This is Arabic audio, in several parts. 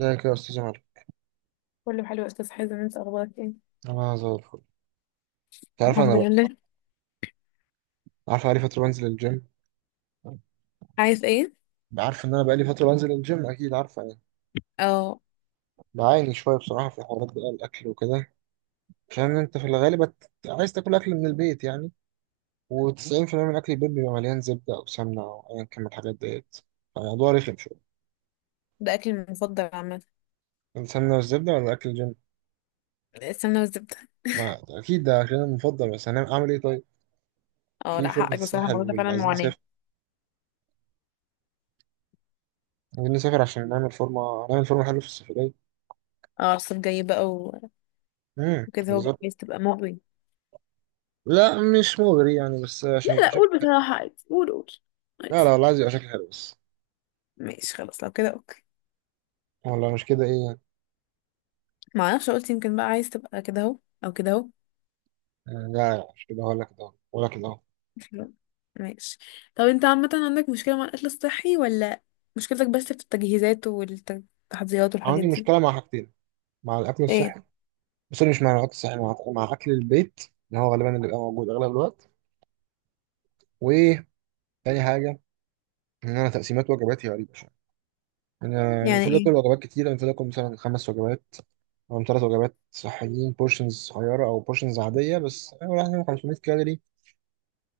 ازيك يا استاذ عمر؟ كله حلو يا استاذ حازم، انت اخبارك ايه؟ انا زي الفل. انت عارف انا الحمد بقى، لله. عارف بقالي فتره بنزل الجيم. عايز ايه؟ عارف ان انا بقالي فتره بنزل الجيم اكيد، عارفه يعني. اه. بعاني شويه بصراحه في حوارات بقى، الاكل وكده. عشان انت في الغالب عايز تاكل اكل من البيت يعني. و90% من اكل البيت بيبقى مليان زبده او سمنه او ايا كان من الحاجات ديت. فالموضوع رخم شويه. ده اكلي المفضل عامه. السمنه والزبده ولا اكل الجيم؟ السمنه والزبده. ما اكيد ده عشان المفضل، بس هنعمل اعمل ايه طيب؟ اه، في لا فورمه حقك بصراحه، الساحل، الموضوع ده فعلا وعايزين معاناه. نسافر. عايزين نسافر عشان نعمل فورمه، نعمل فورمه حلوه في السفريه. اه الصيف جاي بقى امم. وكده هو بقى عايز تبقى مغري؟ لا مش مغري يعني، بس عشان لا يبقى لا، شكل قول حلو. بصراحة، عادي، قول قول. لا لا عادي. والله عايز يبقى شكل حلو بس. ماشي خلاص، لو كده اوكي. والله مش كده، ايه يعني؟ ما اعرفش، قلت يمكن بقى عايز تبقى كده اهو. او كده اهو. آه، لا لا، مش كده هقول لك ده. هقول لك ده. ماشي. طب انت عامه، عندك مشكله مع الاكل الصحي ولا مشكلتك بس في التجهيزات والتحضيرات والحاجات عندي دي؟ مشكلة مع حاجتين، مع الأكل ايه؟ الصحي. بس مش مع الأكل الصحي، مع أكل البيت اللي هو غالبا اللي بيبقى موجود أغلب الوقت. وتاني حاجة، إن أنا تقسيمات وجباتي غريبة شوية. أنا يعني المفروض آكل ايه؟ وجبات كتيرة، المفروض آكل مثلا خمس وجبات أو ثلاث وجبات صحيين، بورشنز صغيرة أو بورشنز عادية، بس يعني 500 كالوري،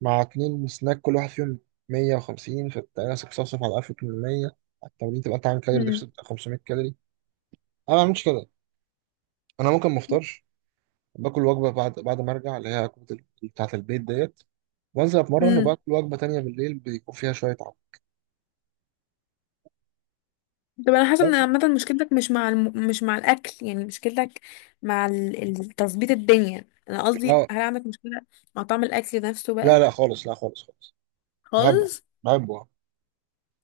مع اتنين سناك كل واحد فيهم 150. فانت راسك صفصف على 1800، على التمرين تبقى انت عامل كالوري ديفست بتاع 500 كالوري. انا ما بعملش كده. انا ممكن ما افطرش، باكل وجبه بعد ما ارجع، اللي هي وجبه بتاعه البيت ديت، وانزل اتمرن، امم. وباكل وجبه تانية بالليل بيكون فيها شويه عضل. طب انا حاسه ان دوت- عامه مشكلتك مش مع الاكل، يعني مشكلتك مع تظبيط الدنيا، انا قصدي اه، هل عندك مشكله مع طعم الاكل نفسه لا بقى؟ لا خالص، لا خالص خالص. بحبه. خالص. بحبه آه.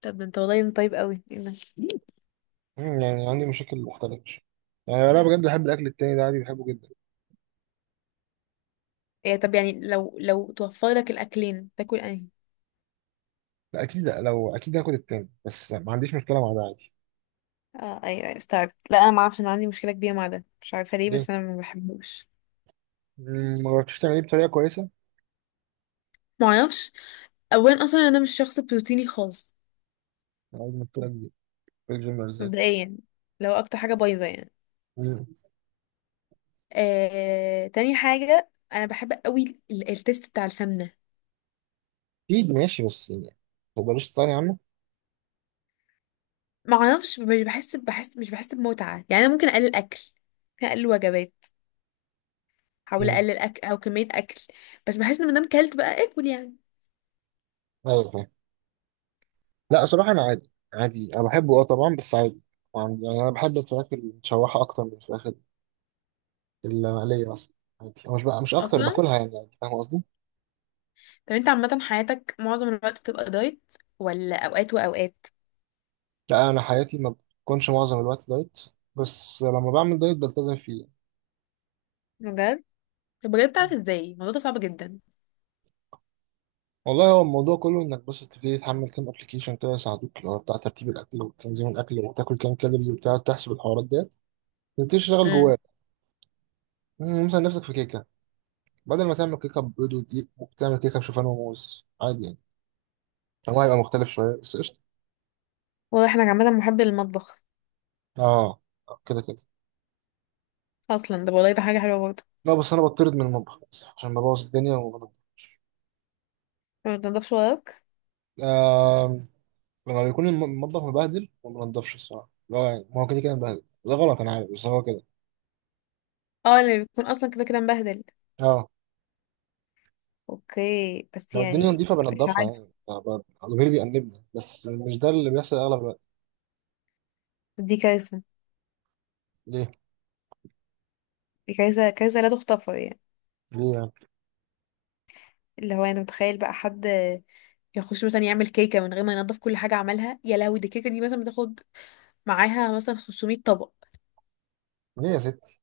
طب انت، والله انت طيب قوي، ايه ده؟ مم، يعني عندي مشاكل مختلفه. يعني انا بجد بحب الاكل التاني ده عادي، بحبه جدا. إيه طب، يعني لو توفر لك الاكلين تاكل انهي؟ لا اكيد، لا لو اكيد هاكل التاني، بس ما عنديش مشكله مع ده عادي. اه، ايوه ايوه استوعبت. لا انا ما اعرفش، انا عندي مشكله كبيره مع ده، مش عارفه ليه، ليه؟ بس انا ما بحبوش. مم، ما جربتش تعمليه بطريقه كويسه؟ ما اعرفش. اولا اصلا انا مش شخص بروتيني خالص. أنا عايز مشكلة كبيرة في الجيم بالذات. مبدئيا. لو اكتر حاجه بايظه يعني. مم. آه، تاني حاجة أنا بحب قوي التيست بتاع السمنة. أكيد ماشي بس يعني، هو ملوش ثاني عنه. معرفش، مش بحس مش بحس بمتعة، يعني أنا ممكن أقلل أكل. ممكن أقلل وجبات. أحاول مم. أقلل أكل أو كمية أكل. بس بحس إن مادام كلت بقى آكل يعني. أيوة فاهم. لا صراحة أنا عادي عادي، أنا بحبه أه طبعا، بس عادي. يعني أنا بحب الفراخ المتشوحة أكتر من الفراخ المقلية مثلا. عادي، أو مش بقى مش أكتر أصلا. باكلها يعني عادي، فاهم قصدي؟ طب أنت عامة حياتك معظم الوقت بتبقى دايت، ولا أوقات وأوقات؟ لا أنا حياتي ما بتكونش معظم الوقت دايت، بس لما بعمل دايت بلتزم فيه. بجد؟ طب بجد، بتعرف إزاي الموضوع ده صعب جدا؟ والله هو الموضوع كله انك بس تبتدي تحمل كام ابلكيشن كده يساعدوك، اللي هو بتاع ترتيب الاكل وتنظيم الاكل، وتاكل كام كالوري، وبتاع تحسب الحوارات ديت. تبتدي تشتغل جواه. امم. مم، مثلا نفسك في كيكة، بدل ما تعمل كيكة بيض ودقيق ممكن تعمل كيكة بشوفان وموز عادي يعني. هو هيبقى مختلف شوية بس قشطة. واضح إنك عامة محب للمطبخ. اه. آه، كده كده. أصلا ده، والله ده حاجة حلوة برضه. لا بس أنا بطرد من المطبخ للأسف، عشان ببوظ الدنيا وبنضف. ما بتنضفش وراك؟ آه. لما بيكون المطبخ مبهدل ما بنضفش الصراحة، لا يعني، ما هو كده كده مبهدل. ده غلط أنا عارف، بس هو كده. اه، اللي بيكون أصلا كده كده مبهدل. اه. اوكي بس لو الدنيا يعني. نضيفة مش بنضفها عارفة. يعني، آه، ضميري بيأنبني، بس مش ده اللي بيحصل أغلب الوقت. دي كارثة. ليه؟ دي كارثة كارثة لا تغتفر يعني. ليه يعني؟ اللي هو انا متخيل بقى حد يخش مثلا يعمل كيكة من غير ما ينضف كل حاجة عملها، يا لهوي، دي الكيكة دي مثلا بتاخد معاها مثلا 500 طبق. ليه يا ستي؟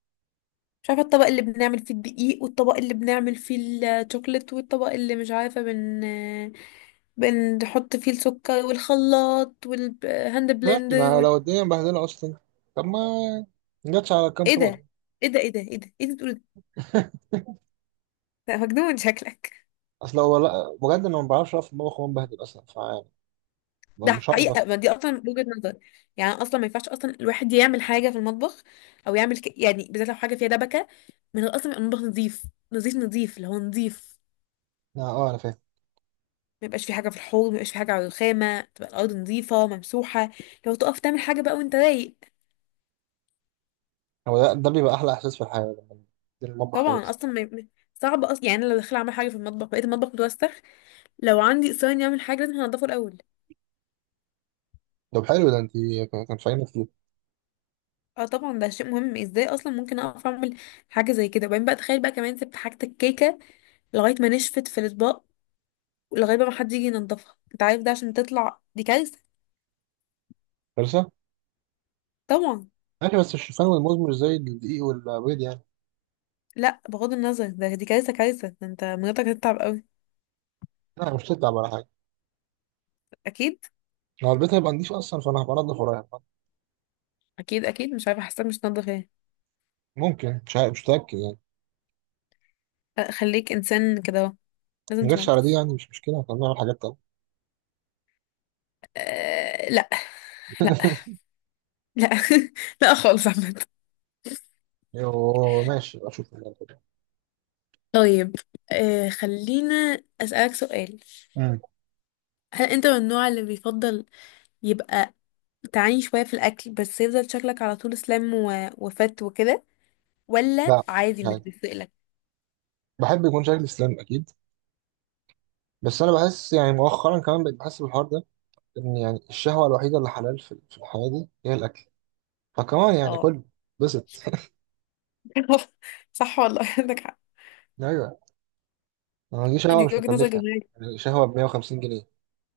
مش عارفة، الطبق اللي بنعمل فيه الدقيق، والطبق اللي بنعمل فيه الشوكليت، والطبق اللي مش عارفة بنحط فيه السكر، والخلاط والهاند ماشي، بلندر ما لو الدنيا مبهدلة أصلا. طب ما جاتش على كام ايه طبق؟ ده، ايه ده، ايه ده، ايه ده، ايه ده بتقول؟ ده مجنون شكلك. اصل هو لا بجد انا ما بعرفش اقف في المطبخ وانا بهدل اصلا، فيعني ده مش هعرف حقيقة، أصلا. ما دي أصلا وجهة نظر. يعني أصلا ما ينفعش أصلا الواحد يعمل حاجة في المطبخ أو يعمل يعني بالذات لو حاجة فيها دبكة، من الأصل يبقى المطبخ نظيف. نظيف نظيف، اللي هو نظيف. لا، اه انا فاهم. ما يبقاش في حاجة في الحوض، ما يبقاش في حاجة على الرخامة، تبقى الأرض نظيفة ممسوحة. لو تقف تعمل حاجة بقى وأنت رايق. هو ده، ده بيبقى احلى احساس في الحياه لما تنزل المطبخ رايق. طبعا أصلا صعب أصلا، يعني أنا لو داخلة أعمل حاجة في المطبخ بقيت المطبخ متوسخ. لو عندي إصرار إني أعمل حاجة لازم هنضفه الأول. طب حلو ده، انت كان فاهمه كتير. اه طبعا، ده شيء مهم، ازاي اصلا ممكن اقف اعمل حاجه زي كده، وبعدين بقى تخيل بقى كمان سبت حاجه الكيكه لغايه ما نشفت في الاطباق، لغايه بقى ما حد يجي ينضفها، انت عارف ده عشان تطلع دي كارثه. لسه. طبعا. ماشي، بس الشوفان والموز مش زي الدقيق والبيض يعني. لا بغض النظر، ده دي كارثه كارثه، ده انت مراتك هتتعب قوي. لا مش تتعب ولا حاجه. اكيد. لو البيت هيبقى نضيف اصلا فانا هبقى انضف ورايح. اكيد اكيد، مش عارفه حاسه مش تنضف ايه. ممكن، مش عارف، مش متاكد يعني. لا، خليك انسان كده اهو. لازم ما جاتش على دي تنضف. يعني، مش مشكله، احنا بنعمل حاجات تانيه. أه، لا. لا. لا. لا خالص عامه. يو ماشي، أبقى اشوف. طيب. أه، خلينا اسالك سؤال. امم. هل انت من النوع اللي بيفضل يبقى تعاني شويه في الاكل، بس يفضل شكلك على طول سلام وفت وكده، ولا لا، عادي مش يعني بيفرقلك؟ بحب يكون شكلي سليم اكيد. بس انا بحس يعني مؤخرا كمان بقيت بحس بالحوار ده، ان يعني الشهوه الوحيده اللي حلال في في الحياه دي هي الاكل. فكمان يعني اه. كل بسط. صح والله عندك حق. ايوه. ما دي دي شهوه مش وجهة نظر مكلفه. جميلة. يعني شهوه ب 150 جنيه،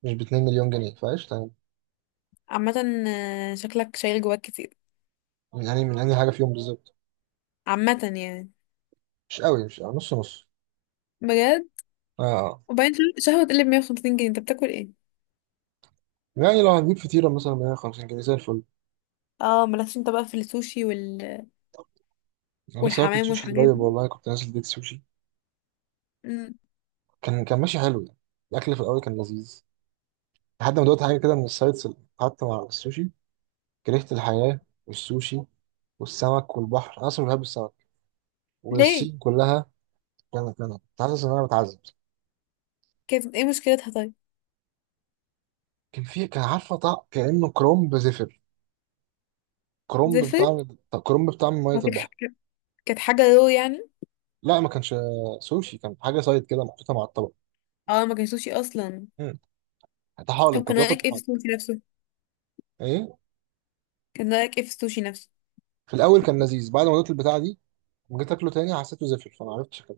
مش ب 2 مليون جنيه، فقشطه يعني. عامة، آه، شكلك شايل جواك كتير. من انهي حاجه فيهم بالظبط؟ عامة يعني. مش قوي، مش قوي. نص نص. بجد. اه. آه. وبعدين شهوة تقلب 150 جنيه انت بتاكل ايه؟ يعني لو هنجيب فطيره مثلا ب 150 جنيه زي الفل. اه، مالكش انت بقى في السوشي انا لسه واكل والحمام سوشي والحاجات قريب دي. والله، كنت نازل بيت سوشي. مم. كان ماشي حلو يعني. الاكل في الاول كان لذيذ، لحد ما دوت حاجه كده من السايتس اللي قعدت مع السوشي. كرهت الحياه والسوشي والسمك والبحر، انا اصلا بحب السمك ليه؟ والصين كلها. كان كان كنت حاسس ان انا بتعذب. كانت ايه مشكلتها طيب؟ كان عارفه طعم كانه كرومب زفر. كرومب زفت؟ بطعم، طب كرومب بطعم ميه ما كانت ح- البحر. كانت حاجة رو يعني؟ لا ما كانش سوشي، كان حاجه سايد كده محطوطه مع الطبق. اه ما كانش سوشي اصلا. امم. طحالب، طب كنت كان باكل رأيك ايه في طحالب. السوشي نفسه؟ ايه. كان رأيك ايه في السوشي نفسه؟ في الاول كان لذيذ، بعد ما دوت البتاع دي لما جيت اكله تاني حسيته زفر، فما عرفتش كده.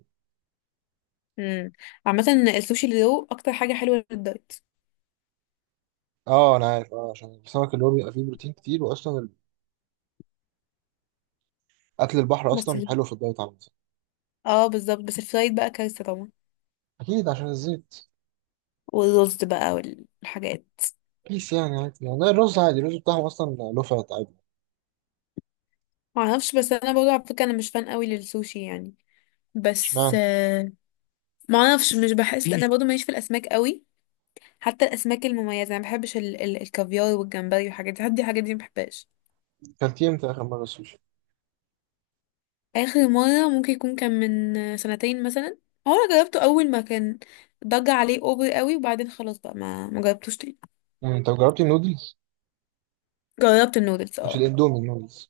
امم. عامة، السوشي اللي رو اكتر حاجة حلوة للدايت. اه انا عارف، اه عشان السمك اللي هو بيبقى فيه بروتين كتير، واصلا اكل البحر بس اصلا حلو في الدايت على الانسان. اه بالظبط، بس الفرايد بقى كارثة طبعا. اكيد عشان الزيت. والرز بقى والحاجات. بيس يعني عادي يعني، ده الرز عادي، الرز بتاعهم اصلا له فات عادي. معرفش، بس انا برضه على فكره انا مش فان قوي للسوشي يعني. بس اشمعنى؟ معرفش مش بحس، انا برضه ماليش في الاسماك قوي. حتى الاسماك المميزه انا ما بحبش الكافيار والجمبري والحاجات دي، حد الحاجات دي ما بحبهاش. كلتيه امتى اخر مره سوشي؟ اخر مره ممكن يكون كان من سنتين مثلا. هو انا جربته اول ما كان ضج عليه اوفر قوي، وبعدين خلاص بقى ما جربتوش تاني. امم. طب جربتي النودلز؟ جربت النودلز مش اه. الاندومي، النودلز.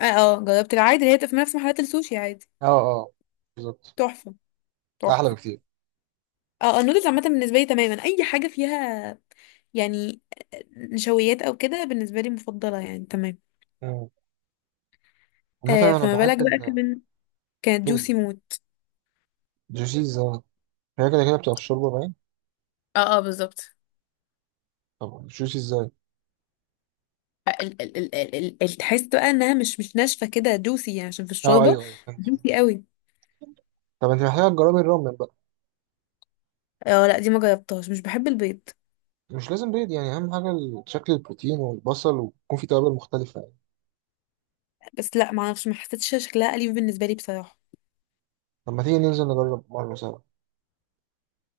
اه. جربت العادي اللي هي بتبقى في نفس محلات السوشي عادي. اه اه بالظبط. تحفه. احلى تحفه. بكتير. اه، النودلز عامة بالنسبة لي تماما أي حاجة فيها، يعني، نشويات أو كده بالنسبة لي مفضلة يعني تمام. مم. عامة انا فما بالك بحب بقى كمان كانت الشوربة. جوسي موت. الجوشيز اه، هي كده كده بتبقى في الشوربة باين. اه اه بالظبط. طب السوشي ازاي؟ تحس بقى إنها مش ناشفة كده، جوسي يعني عشان في اه الشوربة. ايوه ايوه، فهمت فهمت. جوسي قوي. طب انت محتاجة تجربي الرامن بقى. اه لا، دي ما جربتهاش، مش بحب البيض. مش لازم بيض يعني، اهم حاجة شكل البروتين والبصل، ويكون في توابل مختلفة يعني. بس لا معرفش، ما حسيتش شكلها أليف بالنسبة لي بصراحة. طب ما تيجي ننزل نجرب مرة سوا؟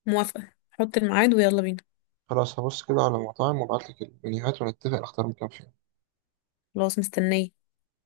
موافقة، حط الميعاد ويلا بينا. خلاص هبص كده على مطاعم وابعتلك المنيوهات ونتفق نختار مكان فين. خلاص مستنية.